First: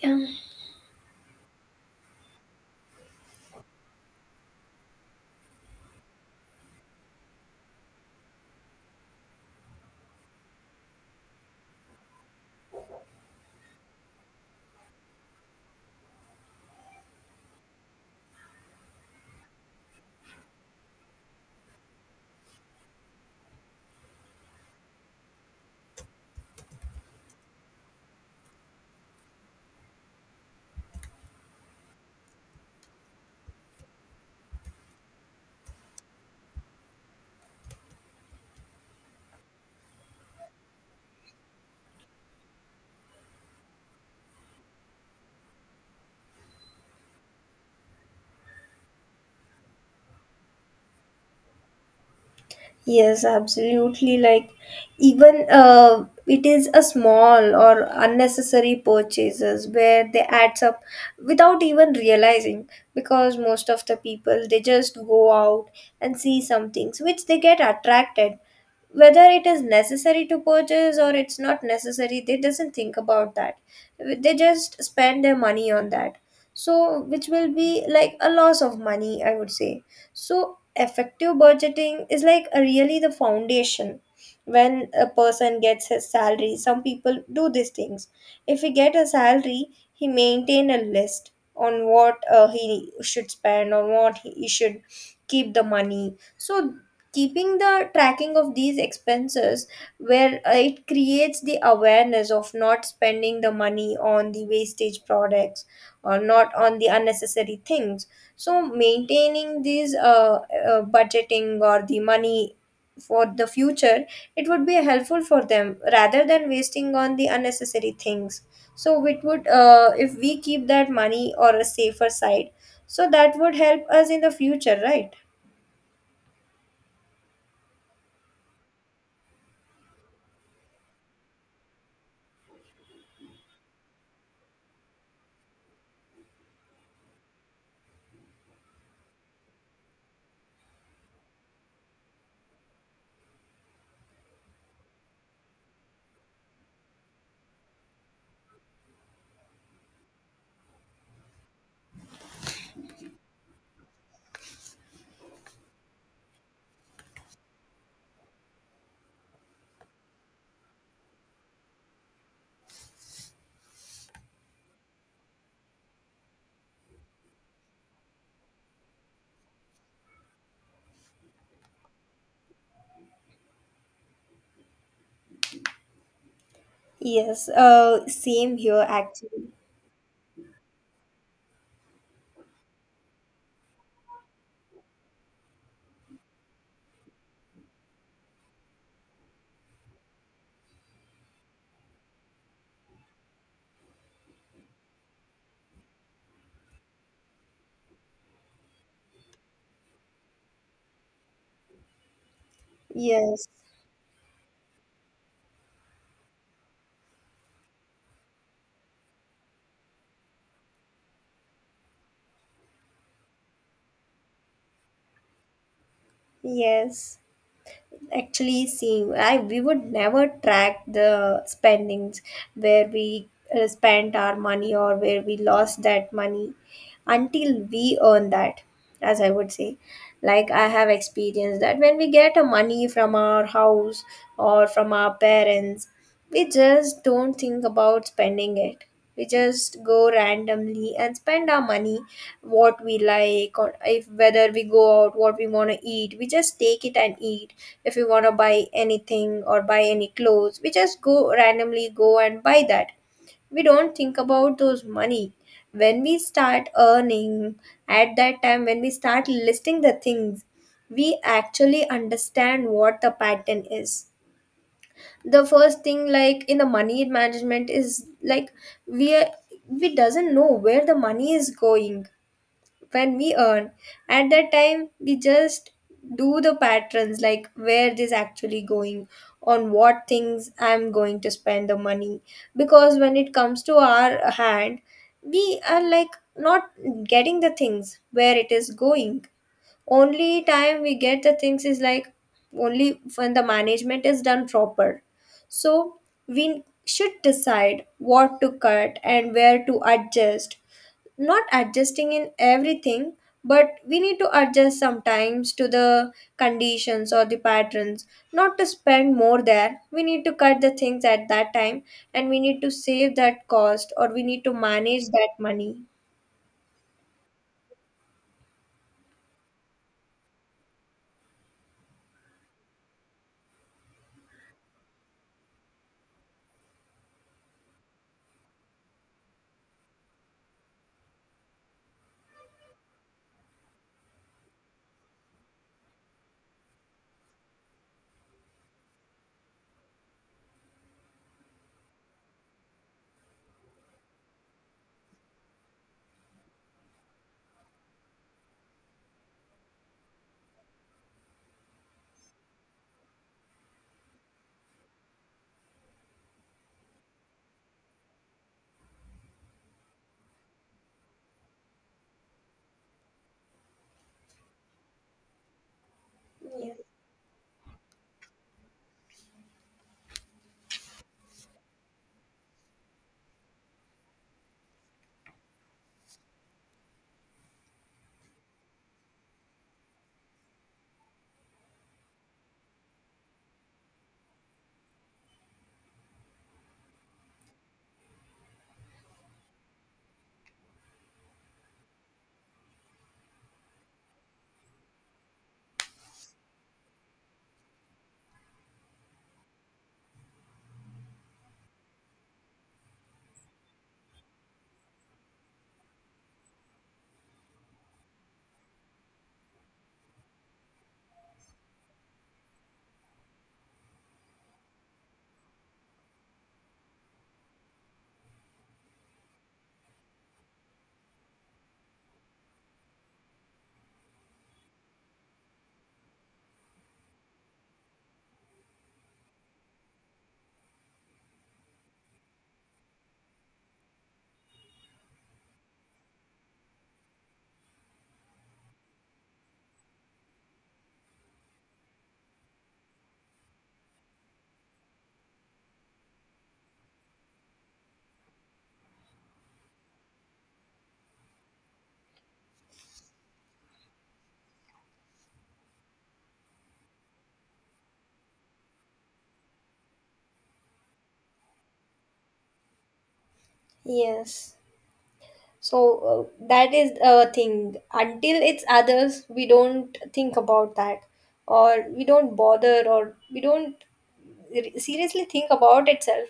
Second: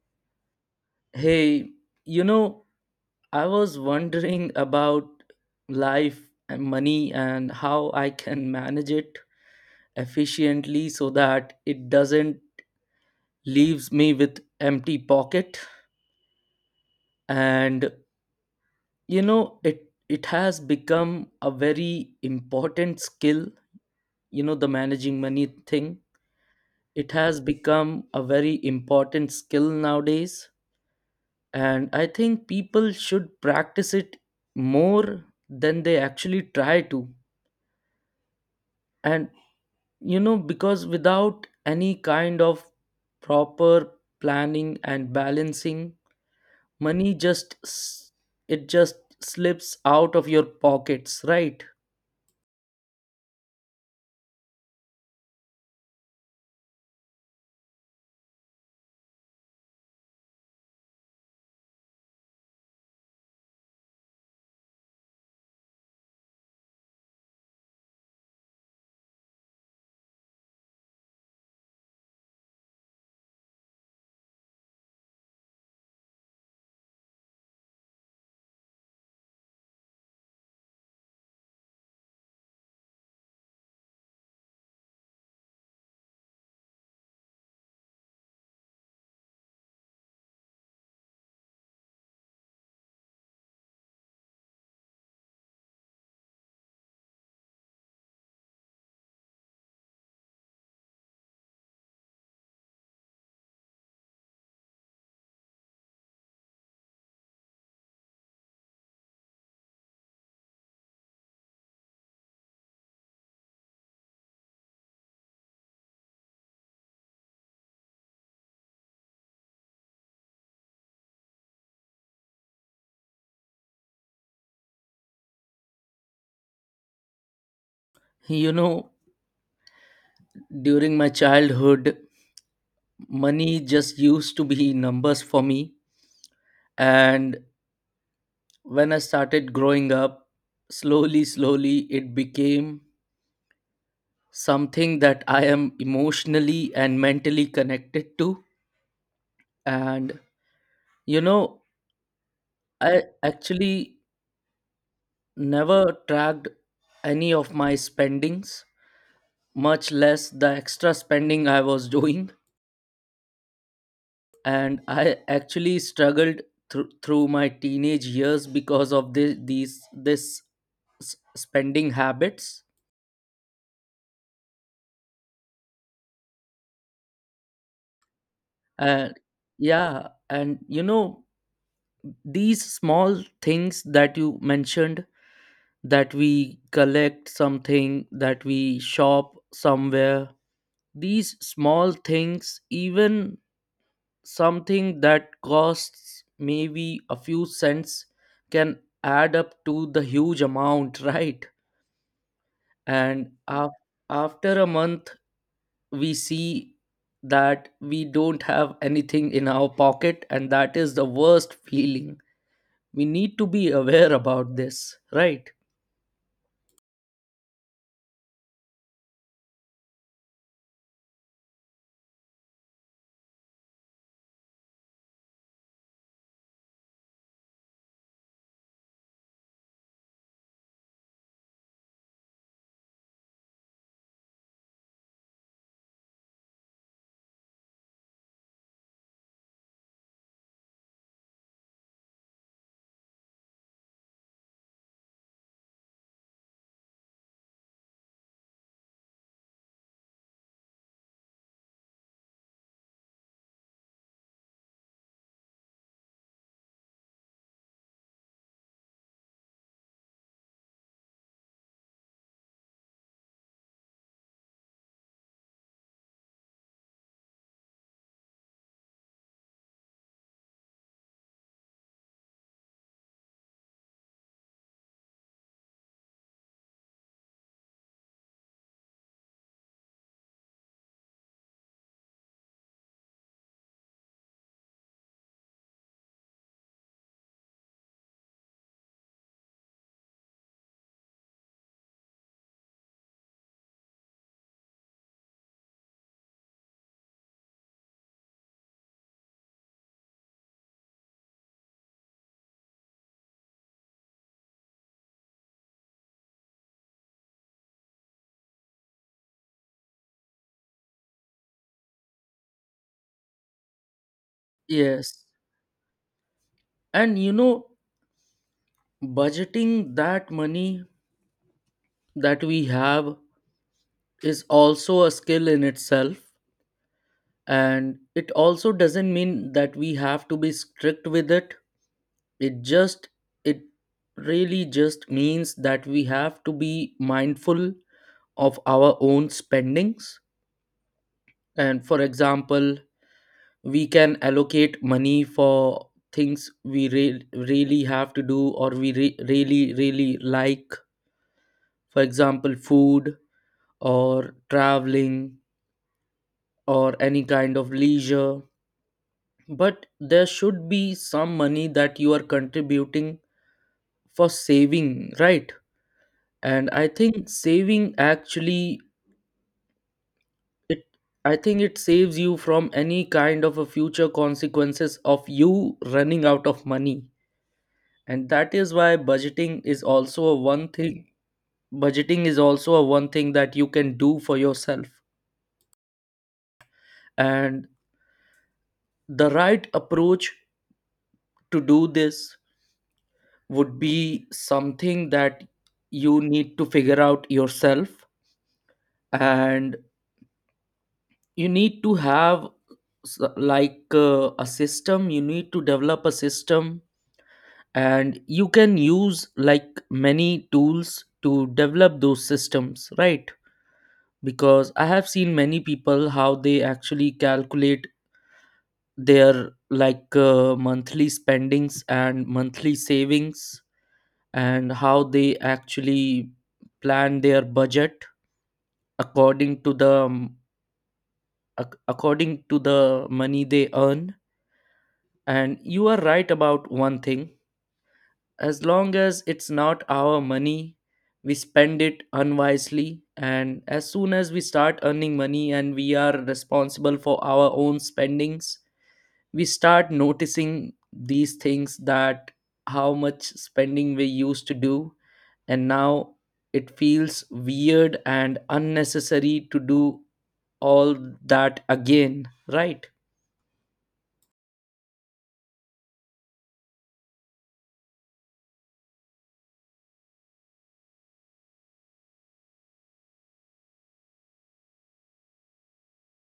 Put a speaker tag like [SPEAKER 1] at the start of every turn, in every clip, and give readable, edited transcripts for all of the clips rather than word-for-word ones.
[SPEAKER 1] Yeah.
[SPEAKER 2] Hey, you know, I was wondering about life and money and how I can manage it efficiently so that it doesn't leaves me with empty pocket. And it has become a very important skill, the managing money thing. It has become a very important skill nowadays, and I think people should practice it more than they actually try to, and because without any kind of proper planning and balancing, money just it just slips out of your pockets, right?
[SPEAKER 1] Yes, absolutely. Like, even it is a small or unnecessary purchases where they adds up without even realizing, because most of the people they just go out and see some things which they get attracted. Whether it is necessary to purchase or it's not necessary, they doesn't think about that. They just spend their money on that. So, which will be like a loss of money, I would say. So, effective budgeting is like a really the foundation. When a person gets his salary, some people do these things. If he get a salary, he maintain a list on what he should spend, on what he should keep the money. So, keeping the tracking of these expenses, where it creates the awareness of not spending the money on the wastage products or not on the unnecessary things. So maintaining these budgeting or the money for the future, it would be helpful for them rather than wasting on the unnecessary things. So it would if we keep that money or a safer side, so that would help us in the future, right?
[SPEAKER 2] You know during my childhood, money just used to be numbers for me. And when I started growing up, slowly slowly it became something that I am emotionally and mentally connected to. And, you know, I actually never tracked any of my spendings, much less the extra spending I was doing. And I actually struggled through my teenage years because of this these this s- spending habits.
[SPEAKER 1] Yes. Same here
[SPEAKER 2] And
[SPEAKER 1] actually.
[SPEAKER 2] yeah, and these small things that you mentioned, that we collect something, that we shop somewhere. These small things, even something that costs maybe a few cents, can add up to the huge amount, right? And
[SPEAKER 1] Yes.
[SPEAKER 2] after a month, we see that we don't have anything in our pocket, and that is the worst feeling. We need to be aware about this, right?
[SPEAKER 1] Yes. Actually see, I we would never track the spendings where we spent our money or where we lost that money until we earn that, as I would say. Like I have experienced that when we get a money from our house or from our parents, we just don't think about spending it. We just go randomly and spend our money what we like, or if whether we go out what we want to eat, we just take it and eat. If we want to buy anything or buy any clothes, we just go randomly go and buy that. We don't think about those money. When we start earning, at that time when we start listing the things, we actually understand what the pattern is. The first thing like in the money management is like, we are, we doesn't know where the money is going. When we earn, at that time we just do the patterns, like where this actually going, on what things I'm going to spend the money. Because when it comes to our hand, we are like not getting the things where it is going. Only time we get the things is like only when the management is done proper. So we should decide what to cut and where to adjust, not adjusting in everything, but we need to adjust sometimes to the conditions or the patterns. Not to spend more, there we need to cut the things at that time, and we need to save that cost or we need to manage
[SPEAKER 2] Yes.
[SPEAKER 1] that money.
[SPEAKER 2] And budgeting that money that we have is also a skill in itself. And it also doesn't mean that we have to be strict with it it just it really just means that we have to be mindful of our own spendings. And for example, we can allocate money for things we really have to do, or we really really like. For example, food or traveling or any kind of leisure. But there should be some money that you are contributing for saving, right? And I think saving actually, it I think it saves you from any kind of a future consequences of you running out of money. And that is why budgeting is also a one thing that you can do for yourself. And the right approach to do this would be something that you need to figure out yourself. And you need to have like a system. You need to develop a system, and you can use like many tools to develop those systems, right? Because I have seen many people how they actually calculate their, like, monthly spendings and monthly savings, and how they actually plan their budget according to the um, according to the money they earn. And you are right about one thing: as long as it's not our money, we spend it unwisely. And as soon as we start earning money and we are responsible for our own spendings, we start noticing these things, that how much spending we used to do. And now it feels weird and unnecessary to do all that again, right?
[SPEAKER 1] Yes. So that is a thing. Until it's others, we don't think about that, or we don't bother, or we don't seriously think about itself.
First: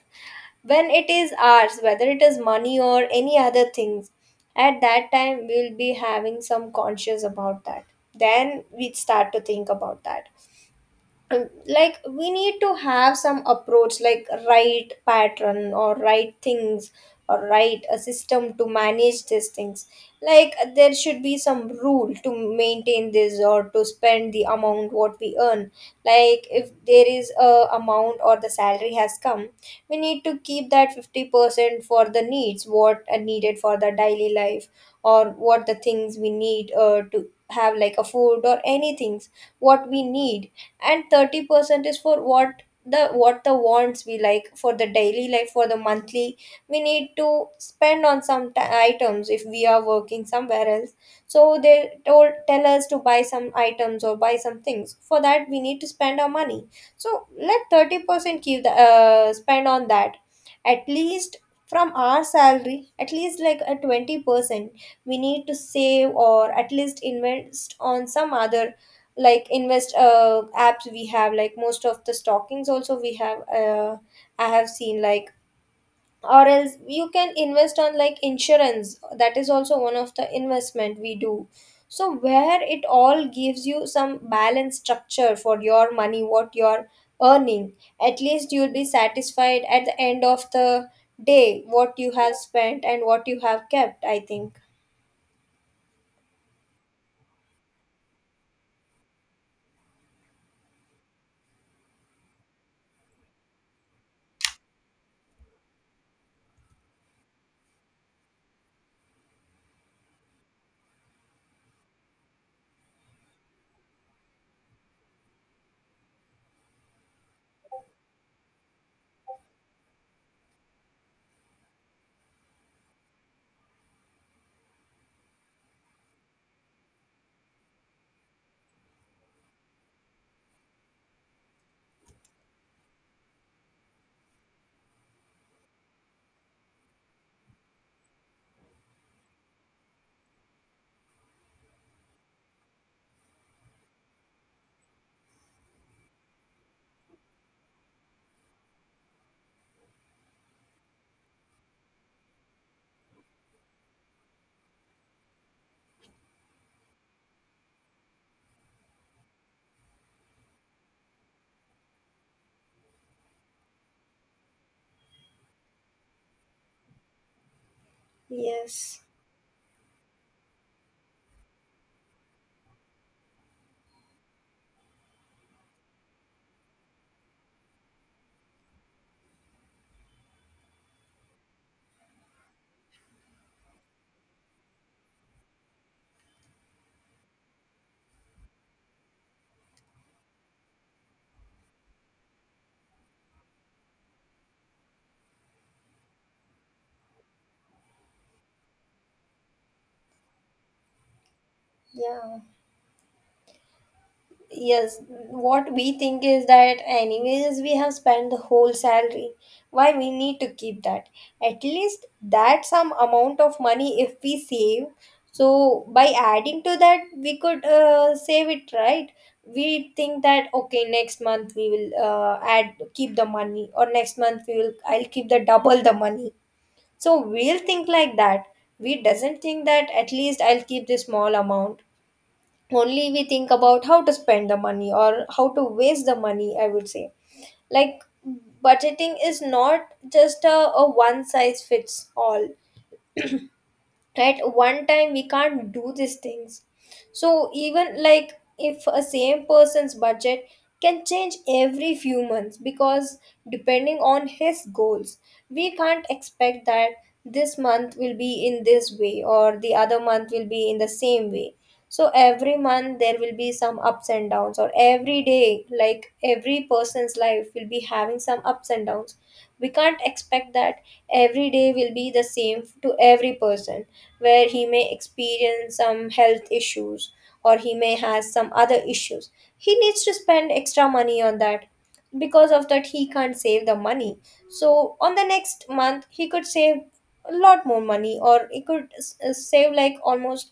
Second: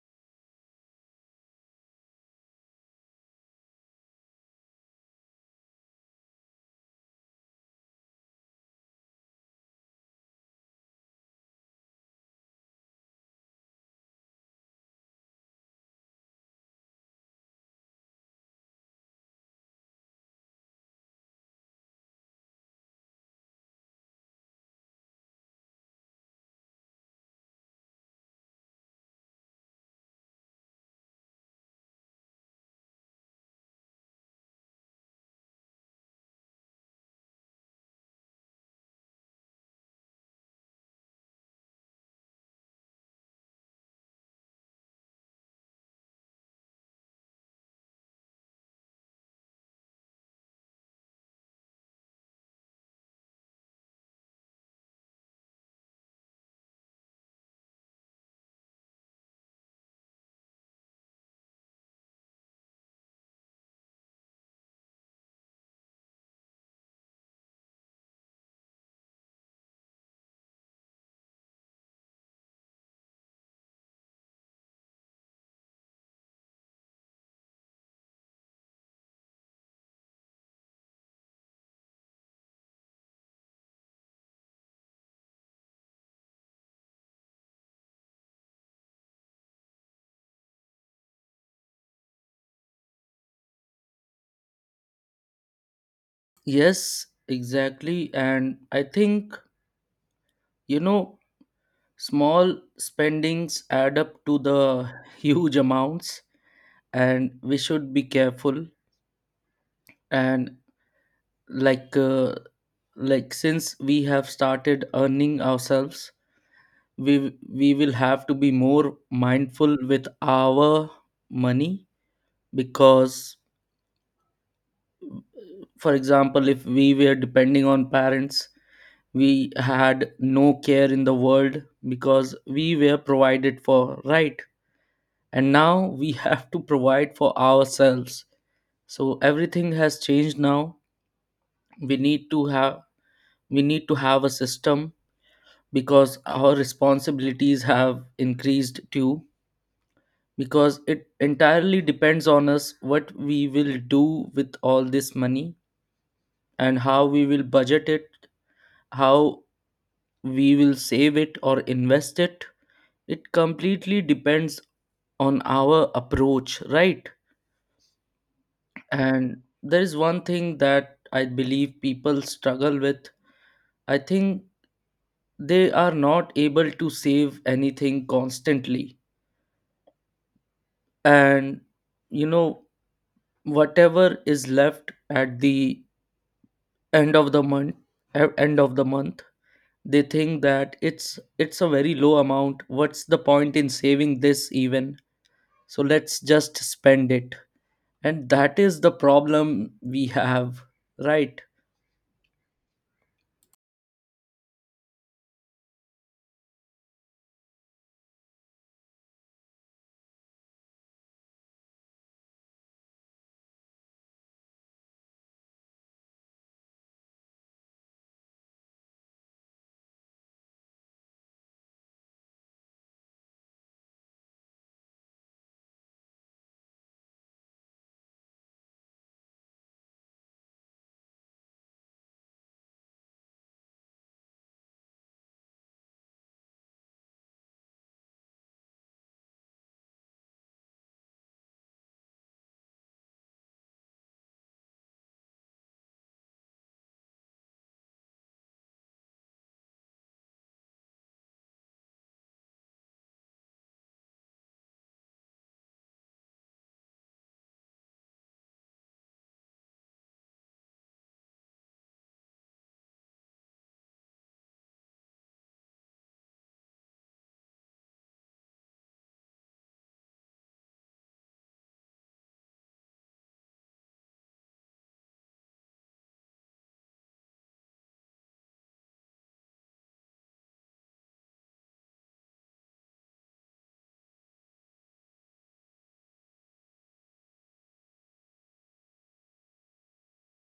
[SPEAKER 1] When it is ours, whether it is money or any other things, at that time we'll be having some conscious about that. Then we start to think about that. Like, we need to have some approach, like right pattern or right things or right a system to manage these things. Like there should be some rule to maintain this, or to spend the amount what we earn. Like if there is a amount or the salary has come, we need to keep that 50% for the needs what are needed for the daily life, or what the things we need to have, like a food or anything what we need. And 30% is for what the wants we like, for the daily life, for the monthly. We need to spend on some items if we are working somewhere else. So they told tell us to buy some items or buy some things, for that we need to spend our money. So let 30% keep the spend on that. At least from our salary, at least like a 20% we need to save, or at least invest on some other, like invest apps we have, like most of the stockings also we have I have seen like. Or else you can invest on like insurance, that is also one of the investment we do. So where it all gives you some balanced structure for your money what you're earning. At least you'll be satisfied at the end of the day what you have spent and what you have kept, I think.
[SPEAKER 2] Yes, exactly. And I think, you know, small spendings add up to the huge amounts, and we should be careful. And like, like, since we have started earning ourselves, we will have to be more mindful with our money. Because, for example, if we were depending on parents, we had no care in the world because we were provided for, right? And now we have to provide for ourselves. So everything has changed now. We need to have we need to have a system, because our responsibilities have increased too. Because it entirely depends on us what we will do with all this money, and how we will budget it, how we will save it or invest it. It completely depends on our approach, right?
[SPEAKER 1] Yes.
[SPEAKER 2] And there is one thing that I believe people struggle with. I think they are not able to save anything constantly. And you know whatever is left at the end of the month e, end of the month they think that it's a very low amount. What's the point in saving this even? So let's just spend it. And that is the problem we have, right?
[SPEAKER 1] Yeah. Yes, what we think is that anyways we have spent the whole salary. Why we need to keep that? At least that some amount of money if we save, so by adding to that we could save it, right. We think that okay, next month we will add keep the money, or next month we will I'll keep the double the money. So we'll think like that. We doesn't think that at least I'll keep this small amount. Only we think about how to spend the money or how to waste the money, I would say. Like, budgeting is not just a one size fits all. At one time we can't do these things. So even like if a same person's budget can change every few months, because depending on his goals, we can't expect that this month will be in this way or the other month will be in the same way. So every month there will be some ups and downs, or every day like every person's life will be having some ups and downs. We can't expect that every day will be the same to every person, where he may experience some health issues or he may has some other issues. He needs to spend extra money on that. Because of that, he can't save the money. So on the next month, he could save a lot more money, or it could save like almost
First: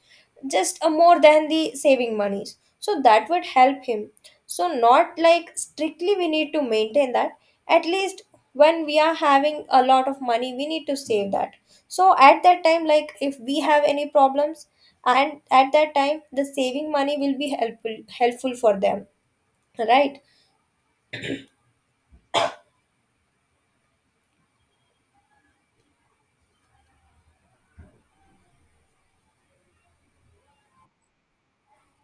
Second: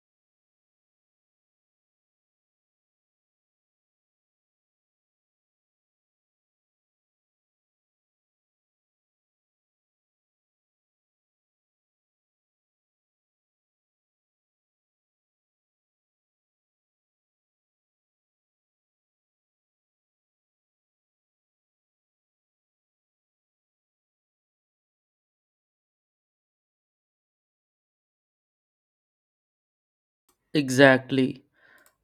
[SPEAKER 1] just a more than the saving monies, so that would help him. So not like strictly we need to maintain that. At least when we are having a lot of money, we need to save that, so at that time like if we have any problems, and at that time the saving money will be helpful for them, right?
[SPEAKER 2] Exactly,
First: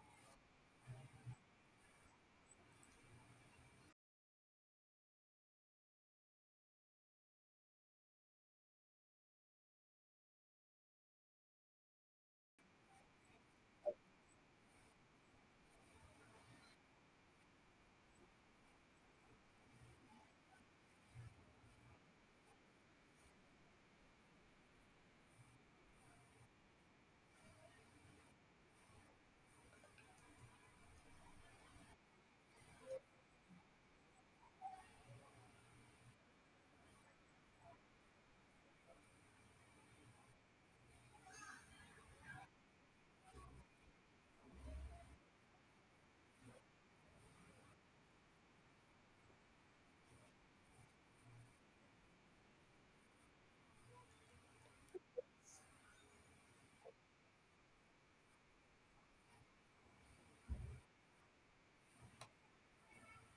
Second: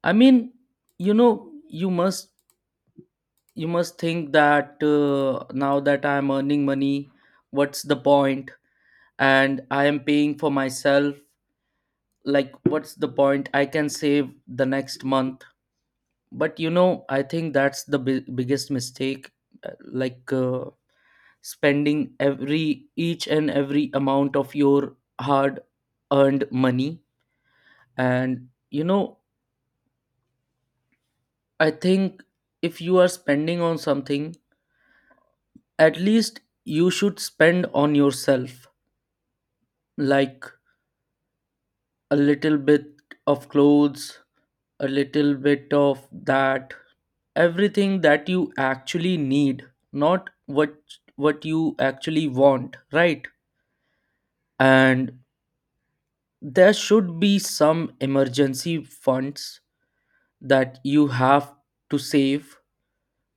[SPEAKER 2] I mean, you know you must you must think that now that I am earning money, what's the point? And I am paying for myself, like, what's the point, I can save the next month. But I think that's the biggest mistake. Like, spending every each and every amount of your hard earned money. And I think if you are spending on something, at least you should spend on yourself. Like, a little bit of clothes, a little bit of that, everything that you actually need, not what you actually want, right? And there should be some emergency funds that you have to save,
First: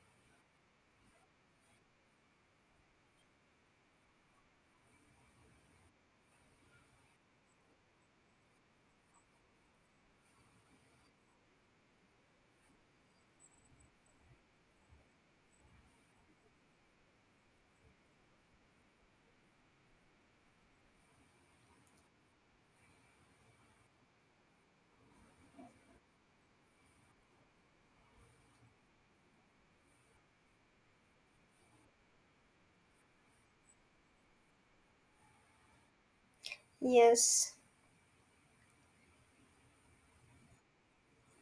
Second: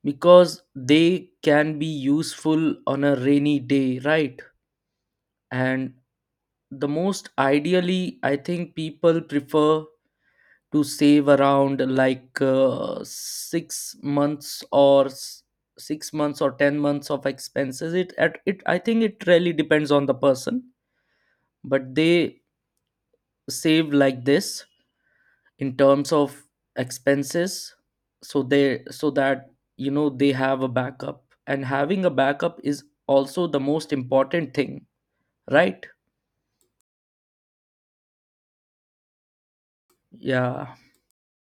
[SPEAKER 2] because they can be useful on a rainy day, right? And the most ideally, I think people prefer to save around, like, 6 months or 10 months of expenses. It at it, I think it really depends on the person. But they save like this in terms of expenses, so that they have a backup. And having a backup is also the most important thing, right?
[SPEAKER 1] Yes.
[SPEAKER 2] Yeah.